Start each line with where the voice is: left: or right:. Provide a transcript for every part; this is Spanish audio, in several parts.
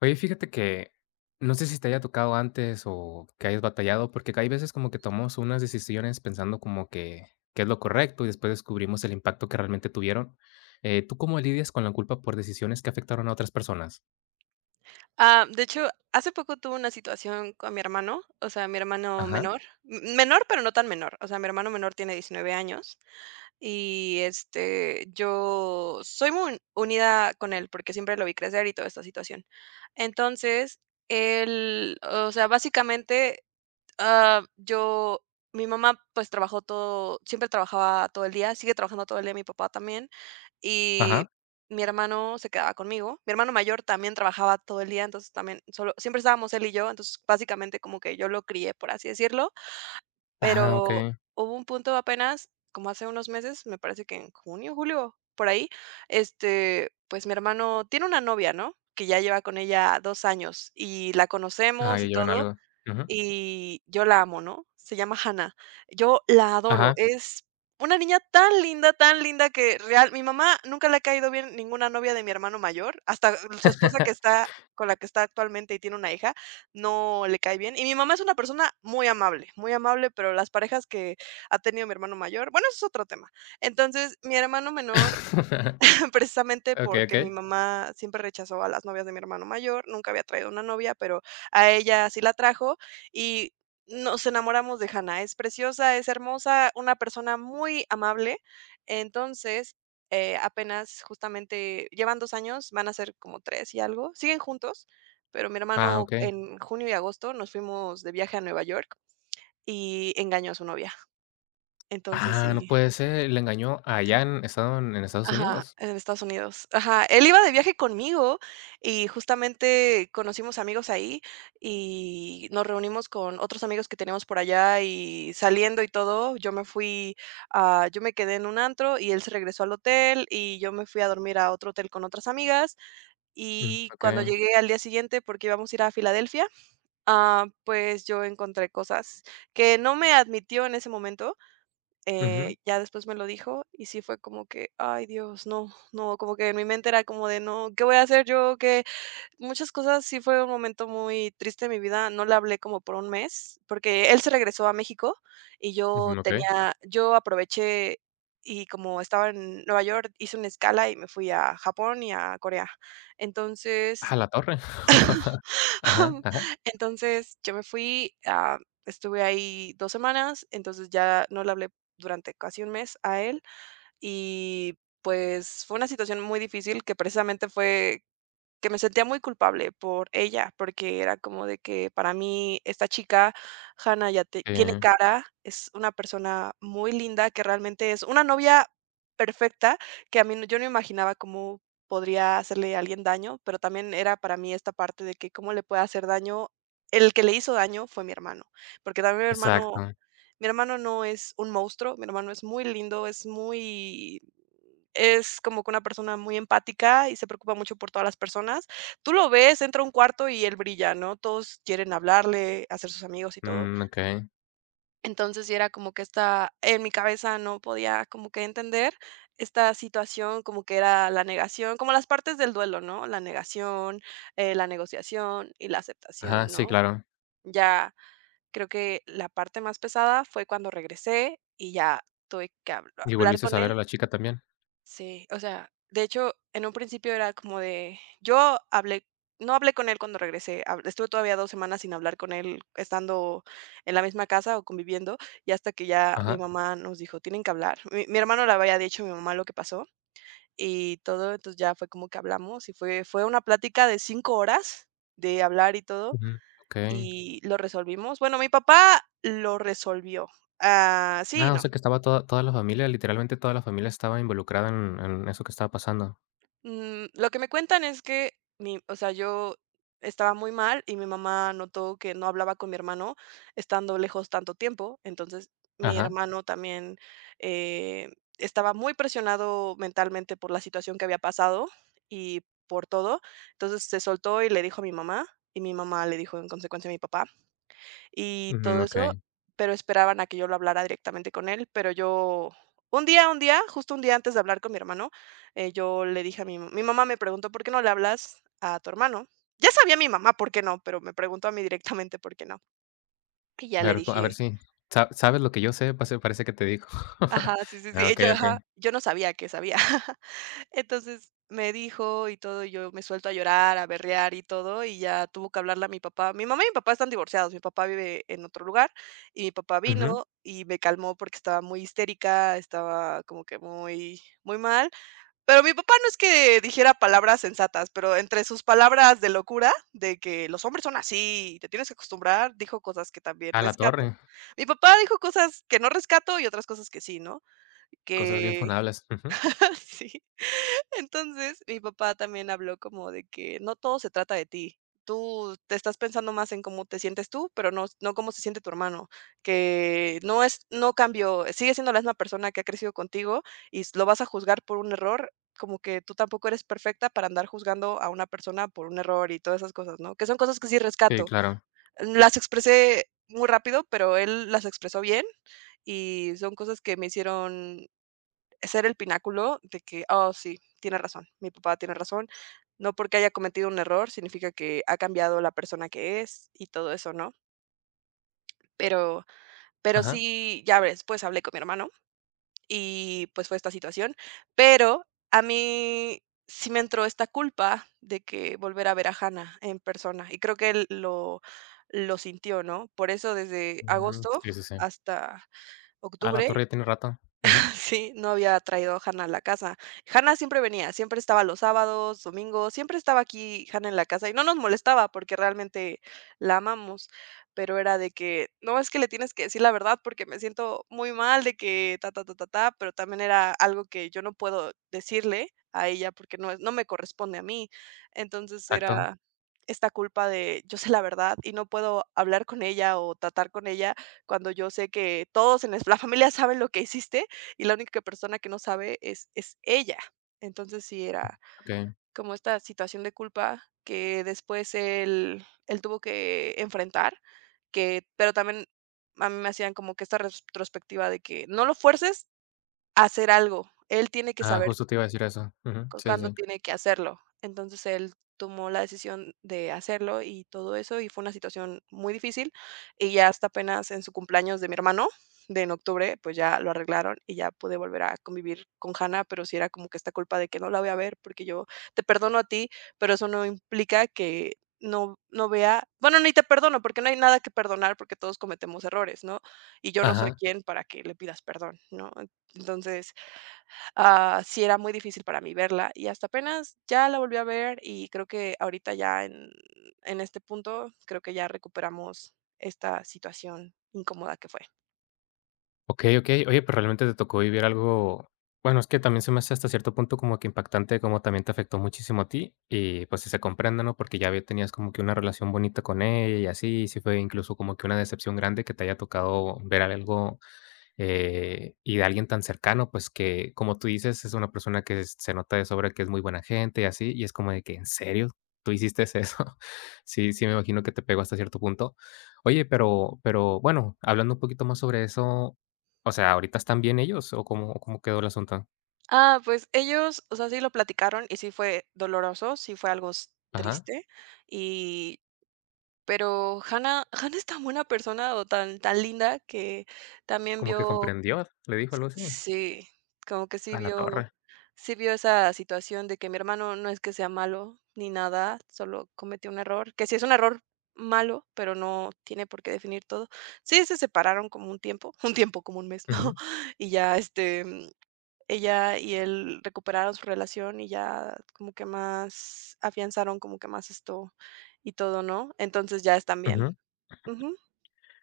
left: Oye, fíjate que no sé si te haya tocado antes o que hayas batallado, porque hay veces como que tomamos unas decisiones pensando como que es lo correcto y después descubrimos el impacto que realmente tuvieron. ¿Tú cómo lidias con la culpa por decisiones que afectaron a otras personas?
right: Ah, de hecho, hace poco tuve una situación con mi hermano, o sea, mi hermano
left: Ajá,
right: menor, menor, pero no tan menor, o sea, mi hermano menor tiene 19 años y yo soy muy unida con él porque siempre lo vi crecer y toda esta situación. Entonces, él, o sea, básicamente Ah, yo mi mamá, pues, trabajó todo siempre trabajaba todo el día, sigue trabajando todo el día, mi papá también, y
left: ajá,
right: mi hermano se quedaba conmigo. Mi hermano mayor también trabajaba todo el día, entonces también solo siempre estábamos él y yo, entonces, básicamente, como que yo lo crié, por así decirlo,
left: ajá,
right: pero
left: okey.
right: hubo un punto apenas, como hace unos meses, me parece que en junio, julio, por ahí, pues, mi hermano tiene una novia, ¿no?, que ya lleva con ella 2 años, y la
left: Ah,
right: conocemos
left: ya
right: y
left: llevan
right: todo
left: algo. Ujú.
right: y yo la amo, ¿no? Se llama Hannah. Yo la adoro.
left: Ajá.
right: Es una niña tan linda que real mi mamá nunca le ha caído bien ninguna novia de mi hermano mayor, hasta su esposa que está con la que está actualmente y tiene una hija, no le cae bien. Y mi mamá es una persona muy amable, pero las parejas que ha tenido mi hermano mayor, bueno, eso es otro tema. Entonces, mi hermano menor precisamente
left: Okey,
right: porque mi
left: okey.
right: mamá siempre rechazó a las novias de mi hermano mayor, nunca había traído una novia, pero a ella sí la trajo y nos enamoramos de Hannah. Es preciosa, es hermosa, una persona muy amable. Entonces, apenas justamente llevan 2 años, van a ser como 3 y algo, siguen juntos, pero mi
left: Ah,
right: hermano
left: okey.
right: en junio y agosto nos fuimos de viaje a Nueva York y engañó a su novia. Entonces
left: Ah, no
right: sí.
left: puede ser, ¿le engañó allá en estado en Estados
right: Ajá,
left: Unidos?
right: en Estados Unidos. Ajá, él iba de viaje conmigo y justamente conocimos amigos ahí y nos reunimos con otros amigos que teníamos por allá y saliendo y todo, yo me quedé en un antro y él se regresó al hotel y yo me fui a dormir a otro hotel con otras amigas
left: Mm,
right: y cuando
left: okey.
right: llegué al día siguiente, porque íbamos a ir a Filadelfia, pues yo encontré cosas que no me admitió en ese momento.
left: Ujú,
right: Ya después me lo dijo y sí fue como que, ay Dios, no, no, como que en mi mente era como de no, ¿qué voy a hacer yo? Que muchas cosas, sí fue un momento muy triste en mi vida. No le hablé como por un mes, porque él se regresó a México y
left: ujú, okey.
right: yo aproveché y como estaba en Nueva York, hice una escala y me fui a Japón y a Corea. Entonces,
left: A la torre. Ajá, ajá,
right: entonces yo me fui, estuve ahí 2 semanas, entonces ya no le hablé durante casi un mes a él y pues fue una situación muy difícil que precisamente fue que me sentía muy culpable por ella, porque era como de que para mí esta chica, Hannah, ya
left: sí,
right: tiene cara, es una persona muy linda, que realmente es una novia perfecta, que a mí yo no imaginaba cómo podría hacerle a alguien daño, pero también era para mí esta parte de que cómo le puede hacer daño. El que le hizo daño fue mi hermano, porque también
left: exacto.
right: mi hermano no es un monstruo, mi hermano es muy lindo, es como que una persona muy empática y se preocupa mucho por todas las personas. Tú lo ves, entra a un cuarto y él brilla, ¿no? Todos quieren hablarle, hacer sus amigos y todo.
left: Mm, okey.
right: Entonces, sí era como que esta, en mi cabeza no podía como que entender esta situación, como que era la negación, como las partes del duelo, ¿no? La negación, la negociación y la
left: Ajá,
right: aceptación,
left: sí,
right: ¿no?
left: claro.
right: Ya creo que la parte más pesada fue cuando regresé y ya tuve que
left: ¿Y
right: hablar
left: volviste a
right: con
left: saber a
right: él.
left: la chica también?
right: Sí, o sea, de hecho, en un principio era como de, no hablé con él cuando regresé, estuve todavía 2 semanas sin hablar con él, estando en la misma casa o conviviendo, y hasta que ya mi
left: Ajá,
right: mamá nos dijo, tienen que hablar. Mi hermano le había dicho a mi mamá lo que pasó y todo, entonces ya fue como que hablamos y fue una plática de 5 horas de hablar y todo,
left: ujú, okey.
right: y lo resolvimos. Bueno, mi papá lo resolvió. Ah, sí.
left: Ah, o sea que estaba toda la familia, literalmente toda la familia estaba involucrada en eso que estaba pasando.
right: Lo que me cuentan es que mi o sea, yo estaba muy mal y mi mamá notó que no hablaba con mi hermano estando lejos tanto tiempo. Entonces, mi
left: Ajá,
right: hermano también, eh, estaba muy presionado mentalmente por la situación que había pasado y por todo. Entonces, se soltó y le dijo a mi mamá, y mi mamá le dijo en consecuencia a mi papá y todo
left: ujú, okey.
right: eso, pero esperaban a que yo lo hablara directamente con él, pero yo un día, justo un día antes de hablar con mi hermano, yo le dije a mi mi mamá me preguntó: "¿Por qué no le hablas a tu hermano?". Ya sabía mi mamá por qué no, pero me preguntó a mí directamente por qué no. Y ya
left: A
right: le
left: ver a ver
right: dije,
left: si sa sabes lo que yo sé, pase parece que te digo.
right: ajá, sí, sí, sí,
left: Ah,
right: y yo,
left: okey, okey.
right: ajá, yo no sabía que sabía. Entonces me dijo y todo, y yo me suelto a llorar, a berrear y todo, y ya tuvo que hablarle a mi papá. Mi mamá y mi papá están divorciados, mi papá vive en otro lugar y mi papá
left: Ujú.
right: vino y me calmó porque estaba muy histérica, estaba como que muy, muy mal. Pero mi papá no es que dijera palabras sensatas, pero entre sus palabras de locura, de que los hombres son así, te tienes que acostumbrar, dijo cosas que también
left: A la torre,
right: rescato. Mi papá dijo cosas que no rescato y otras cosas que sí, ¿no?
left: cosas bien
right: Que
left: funables. Ujú.
right: sí. Entonces, mi papá también habló como de que no todo se trata de ti. Tú te estás pensando más en cómo te sientes tú, pero no, no cómo se siente tu hermano, que no es, no cambió, sigue siendo la misma persona que ha crecido contigo y lo vas a juzgar por un error, como que tú tampoco eres perfecta para andar juzgando a una persona por un error y todas esas cosas, ¿no? Que son cosas que sí
left: Sí,
right: rescato.
left: claro.
right: Las expresé muy rápido, pero él las expresó bien y son cosas que me hicieron ser el pináculo de que: "Oh, sí, tiene razón, mi papá tiene razón". No porque haya cometido un error, significa que ha cambiado la persona que es y todo eso, ¿no? Pero pero
left: Ajá.
right: sí, ya ves, pues, hablé con mi hermano y, pues, fue esta situación, pero a mí sí me entró esta culpa de que volver a ver a Hannah en persona, y creo que él lo sintió, ¿no? Por eso desde
left: Mm,
right: agosto
left: sí, sí, sí.
right: hasta
left: A la torre,
right: octubre.
left: ya tiene rato. Ujú,
right: Sí, no había traído a Hannah a la casa. Hannah siempre venía, siempre estaba los sábados, domingos, siempre estaba aquí Hannah en la casa y no nos molestaba porque realmente la amamos, pero era de que, no, es que le tienes que decir la verdad porque me siento muy mal de que ta, ta, ta, ta, ta, pero también era algo que yo no puedo decirle a ella porque no, no me corresponde a mí. Entonces
left: exacto,
right: era esta culpa de yo sé la verdad y no puedo hablar con ella o tratar con ella cuando yo sé que todos en la familia saben lo que hiciste y la única persona que no sabe es ella. Entonces, sí era
left: okey.
right: como esta situación de culpa que después él tuvo que enfrentar, que pero también a mí me hacían como que esta retrospectiva de que no lo fuerces a hacer algo, él tiene que
left: Ah,
right: saber
left: justo te iba a decir eso. Ujú,
right: cu
left: sí, sí,
right: cuando
left: sí.
right: tiene que hacerlo. Entonces, él tomó la decisión de hacerlo y todo eso, y fue una situación muy difícil, y ya hasta apenas en su cumpleaños de mi hermano, de en octubre, pues ya lo arreglaron y ya pude volver a convivir con Hannah, pero sí era como que esta culpa de que no la voy a ver porque yo te perdono a ti, pero eso no implica que no vea, bueno, ni te perdono, porque no hay nada que perdonar, porque todos cometemos errores, ¿no? Y yo no soy
left: Ajá.
right: quien para que le pidas perdón, ¿no? Entonces sí, era muy difícil para mí verla y hasta apenas ya la volví a ver y creo que ahorita ya en este punto creo que ya recuperamos esta situación incómoda que fue.
left: Okey, okey. Oye, pues, realmente te tocó vivir algo, bueno, es que también se me hace hasta cierto punto como que impactante, como también te afectó muchísimo a ti y, pues, sí se comprende, ¿no? Porque ya ve tenías como que una relación bonita con ella y así, y sí fue incluso como que una decepción grande que te haya tocado ver algo. Y de alguien tan cercano, pues, que, como tú dices, es una persona que se nota de sobra que es muy buena gente y así, y es como de que, ¿en serio? ¿Tú hiciste eso? Sí, sí, me imagino que te pegó hasta cierto punto. Oye, pero bueno, hablando un poquito más sobre eso, o sea, ¿ahorita están bien ellos o cómo quedó el asunto?
right: Ah, pues ellos, o sea, sí lo platicaron y sí fue doloroso, sí fue algo
left: Ajá,
right: triste y pero Hannah es tan buena persona o tan linda que también
left: como que
right: vio.
left: comprendió, le dijo algo así.
right: Sí, como que sí
left: A la
right: vio,
left: torre.
right: sí vio esa situación de que mi hermano no es que sea malo ni nada, solo cometió un error, que sí es un error malo, pero no tiene por qué definir todo. Sí, se separaron como un tiempo, un tiempo como un mes, ¿no?
left: Ujú,
right: Y ya, ella y él recuperaron su relación y ya como que más afianzaron como que más esto y todo, ¿no? Entonces ya están bien.
left: ujú.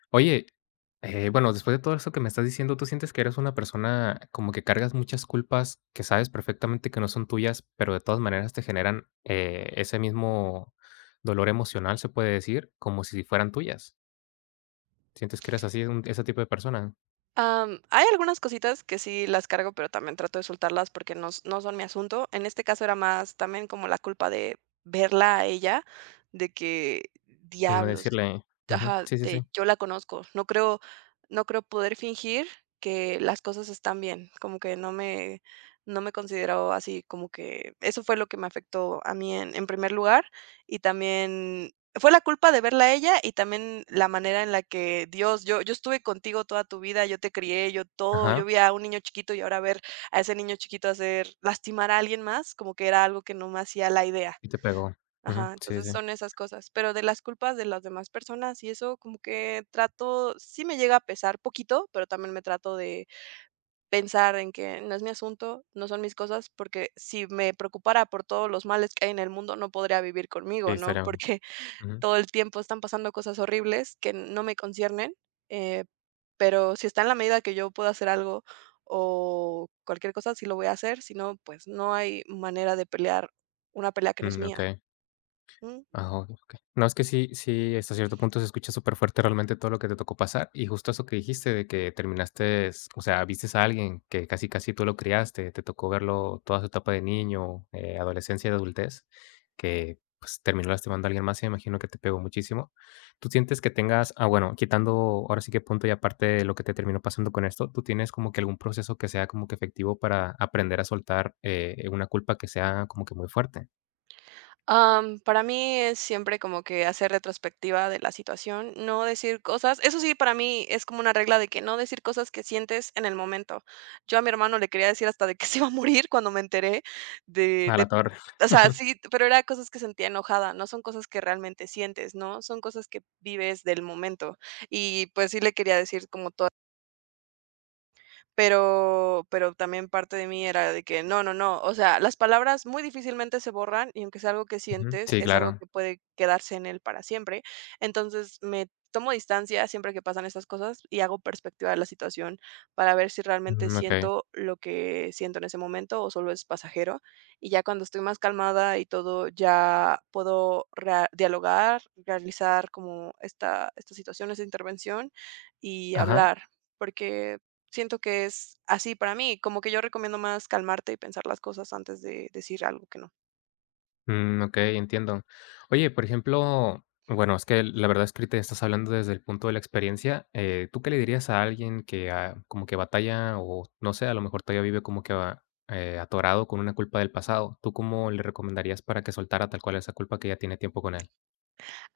left: Oye, bueno, después de todo eso que me estás diciendo, ¿tú sientes que eres una persona como que cargas muchas culpas que sabes perfectamente que no son tuyas, pero de todas maneras te generan ese mismo dolor emocional, se puede decir, como si fueran tuyas? ¿Sientes que eres así, ese tipo de persona?
right: Hay algunas cositas que sí las cargo, pero también trato de soltarlas porque no, no son mi asunto. En este caso era más también como la culpa de verla a ella, de que
left: Y no
right: diablos,
left: decirle, ujú,
right: ajá,
left: sí, sí, sí,
right: de yo la conozco. No creo, no creo poder fingir que las cosas están bien. Como que no no me considero así, como que eso fue lo que me afectó a mí en primer lugar. Y también fue la culpa de verla a ella y también la manera en la que Dios, yo estuve contigo toda tu vida, yo te crié, yo todo, yo
left: ajá,
right: vi a un niño chiquito y ahora ver a ese niño chiquito hacer lastimar a alguien más, como que era algo que no me hacía la idea.
left: y te pegó, ujú,
right: Ajá,
left: sí,
right: entonces
left: sí,
right: son esas cosas, pero de las culpas de las demás personas y eso como que trato, sí me llega a pesar poquito, pero también me trato de pensar en que no es mi asunto, no son mis cosas, porque si me preocupara por todos los males que hay en el mundo, no podría vivir
left: sí,
right: conmigo, ¿no?
left: estaría,
right: Porque
left: ujú,
right: todo el tiempo están pasando cosas horribles que no me conciernen, eh, pero si está en la medida que yo pueda hacer algo o cualquier cosa, sí lo voy a hacer, si no, pues no hay manera de pelear una pelea que no es
left: mm, ok.
right: mía.
left: Ah, okey, okey. No, es que sí sí, hasta cierto punto se escucha superfuerte realmente todo lo que te tocó pasar, y justo eso que dijiste de que terminaste, o sea, vistes a alguien que casi, casi tú lo criaste, te tocó verlo toda su etapa de niño, adolescencia y adultez, que, pues, terminó lastimando a alguien más, y me imagino que te pegó muchísimo. ¿Tú sientes que tengas ah, bueno, quitando ahora sí que punto y aparte de lo que te terminó pasando con esto, ¿tú tienes como que algún proceso que sea como que efectivo para aprender a soltar, una culpa que sea como que muy fuerte?
right: Para mí es siempre como que hacer retrospectiva de la situación, no decir cosas. Eso sí, para mí es como una regla de que no decir cosas que sientes en el momento. Yo a mi hermano le quería decir hasta de que se iba a morir cuando me enteré de,
left: A la
right: de-
left: torre.
right: o sea, sí, pero era cosas que sentía enojada, no son cosas que realmente sientes, ¿no? Son cosas que vives del momento. Y pues sí le quería decir como todo, pero también parte de mí era de que no, no, no, o sea, las palabras muy difícilmente se borran y aunque es algo que
left: Ujú.
right: sientes,
left: Sí,
right: es algo
left: claro.
right: que puede quedarse en él para siempre. Entonces, me tomo distancia siempre que pasan estas cosas y hago perspectiva de la situación para ver si realmente
left: Mm, okey.
right: siento lo que siento en ese momento o solo es pasajero. Y ya cuando estoy más calmada y todo, ya puedo rea dialogar, realizar como esta, situación, esta intervención y
left: Ajá.
right: hablar, porque siento que es así para mí, como que yo recomiendo más calmarte y pensar las cosas antes de decir algo que no.
left: Mm, okey, entiendo. Oye, por ejemplo, bueno, es que la verdad es que ahorita estás hablando desde el punto de la experiencia, ¿tú qué le dirías a alguien que, ah, como que batalla o no sé, a lo mejor todavía vive como que a atorado con una culpa del pasado? ¿Tú cómo le recomendarías para que soltara tal cual esa culpa que ya tiene tiempo con él?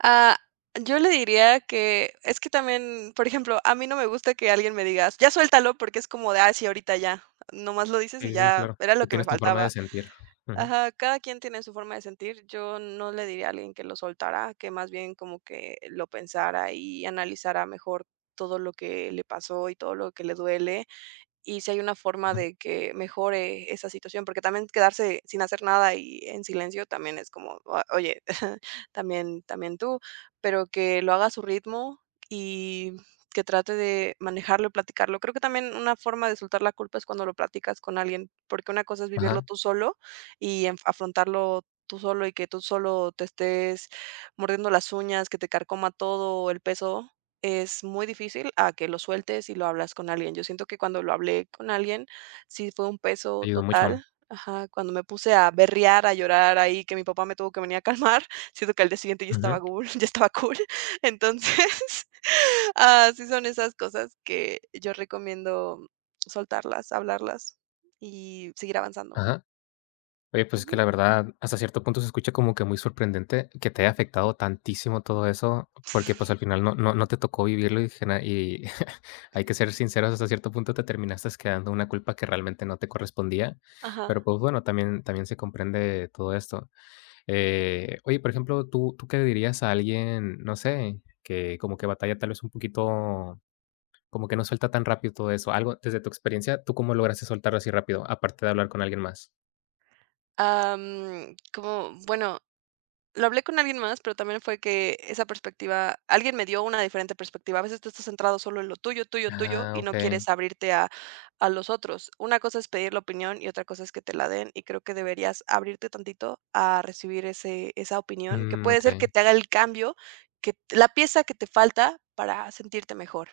right: Ah, yo le diría que es que también, por ejemplo, a mí no me gusta que alguien me digas: "Ya suéltalo", porque es como de: "Ah, sí, ahorita ya, nomás lo dices y
left: Sí, sí,
right: ya,
left: claro.
right: era lo
left: Tú
right: que me
left: tienes tu forma
right: faltaba".
left: de sentir. Ujú,
right: Ajá, cada quien tiene su forma de sentir. Yo no le diría a alguien que lo soltara, que más bien como que lo pensara y analizara mejor todo lo que le pasó y todo lo que le duele. Y si hay una forma
left: ujú.
right: de que mejore esa situación, porque también quedarse sin hacer nada y en silencio también es como: "Ah, oye, también, también tú", pero que lo haga a su ritmo y que trate de manejarlo y platicarlo. Creo que también una forma de soltar la culpa es cuando lo platicas con alguien, porque una cosa es vivirlo
left: Ajá,
right: tú solo y afrontarlo tú solo y que tú solo te estés mordiendo las uñas, que te carcoma todo el peso, es muy difícil a que lo sueltes y lo hablas con alguien. Yo siento que cuando lo hablé con alguien, sí fue un peso
left: te ayudó mucho.
right: total. Ajá, cuando me puse a berrear, a llorar ahí, que mi papá me tuvo que venir a calmar, siento que al día siguiente ya estaba
left: Ujú,
right: cool, ya estaba cool. Entonces, ah, sí son esas cosas que yo recomiendo soltarlas, hablarlas y seguir avanzando.
left: ajá. Oye, pues, es que
right: Ujú.
left: la verdad, hasta cierto punto se escucha como que muy sorprendente que te haya afectado tantísimo todo eso, porque, pues, al final no te tocó vivirlo y gena y hay que ser sinceros, hasta cierto punto te terminaste quedando una culpa que realmente no te correspondía,
right: Ajá.
left: pero, pues, bueno, también también se comprende todo esto. Oye, por ejemplo, ¿tú qué le dirías a alguien, no sé, que como que batalla tal vez un poquito, como que no suelta tan rápido todo eso? Algo desde tu experiencia, ¿tú cómo lograste soltarlo así rápido, aparte de hablar con alguien más?
right: Como, bueno, lo hablé con alguien más, pero también fue que esa perspectiva, alguien me dio una diferente perspectiva. A veces tú estás centrado solo en lo tuyo,
left: Ah,
right: y no
left: okey.
right: quieres abrirte a los otros. Una cosa es pedir la opinión y otra cosa es que te la den, y creo que deberías abrirte tantito a recibir esa opinión, que
left: Mm,
right: puede ser
left: okey.
right: que te haga el cambio, que la pieza que te falta para sentirte mejor.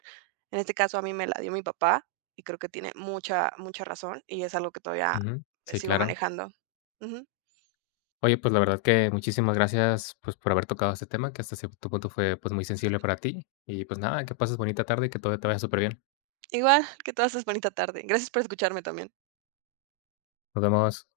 right: En este caso a mí me la dio mi papá y creo que tiene mucha razón y es algo que todavía
left: Ujú. Sí,
right: sigo
left: claro.
right: manejando. Ujú.
left: Oye, pues, la verdad que muchísimas gracias, pues, por haber tocado este tema, que hasta cierto punto fue, pues, muy sensible para ti. Y, pues, nada, que pases bonita tarde y que todo te vaya súper bien.
right: Igual, que todas es bonita tarde. Gracias por escucharme también.
left: Nos vemos.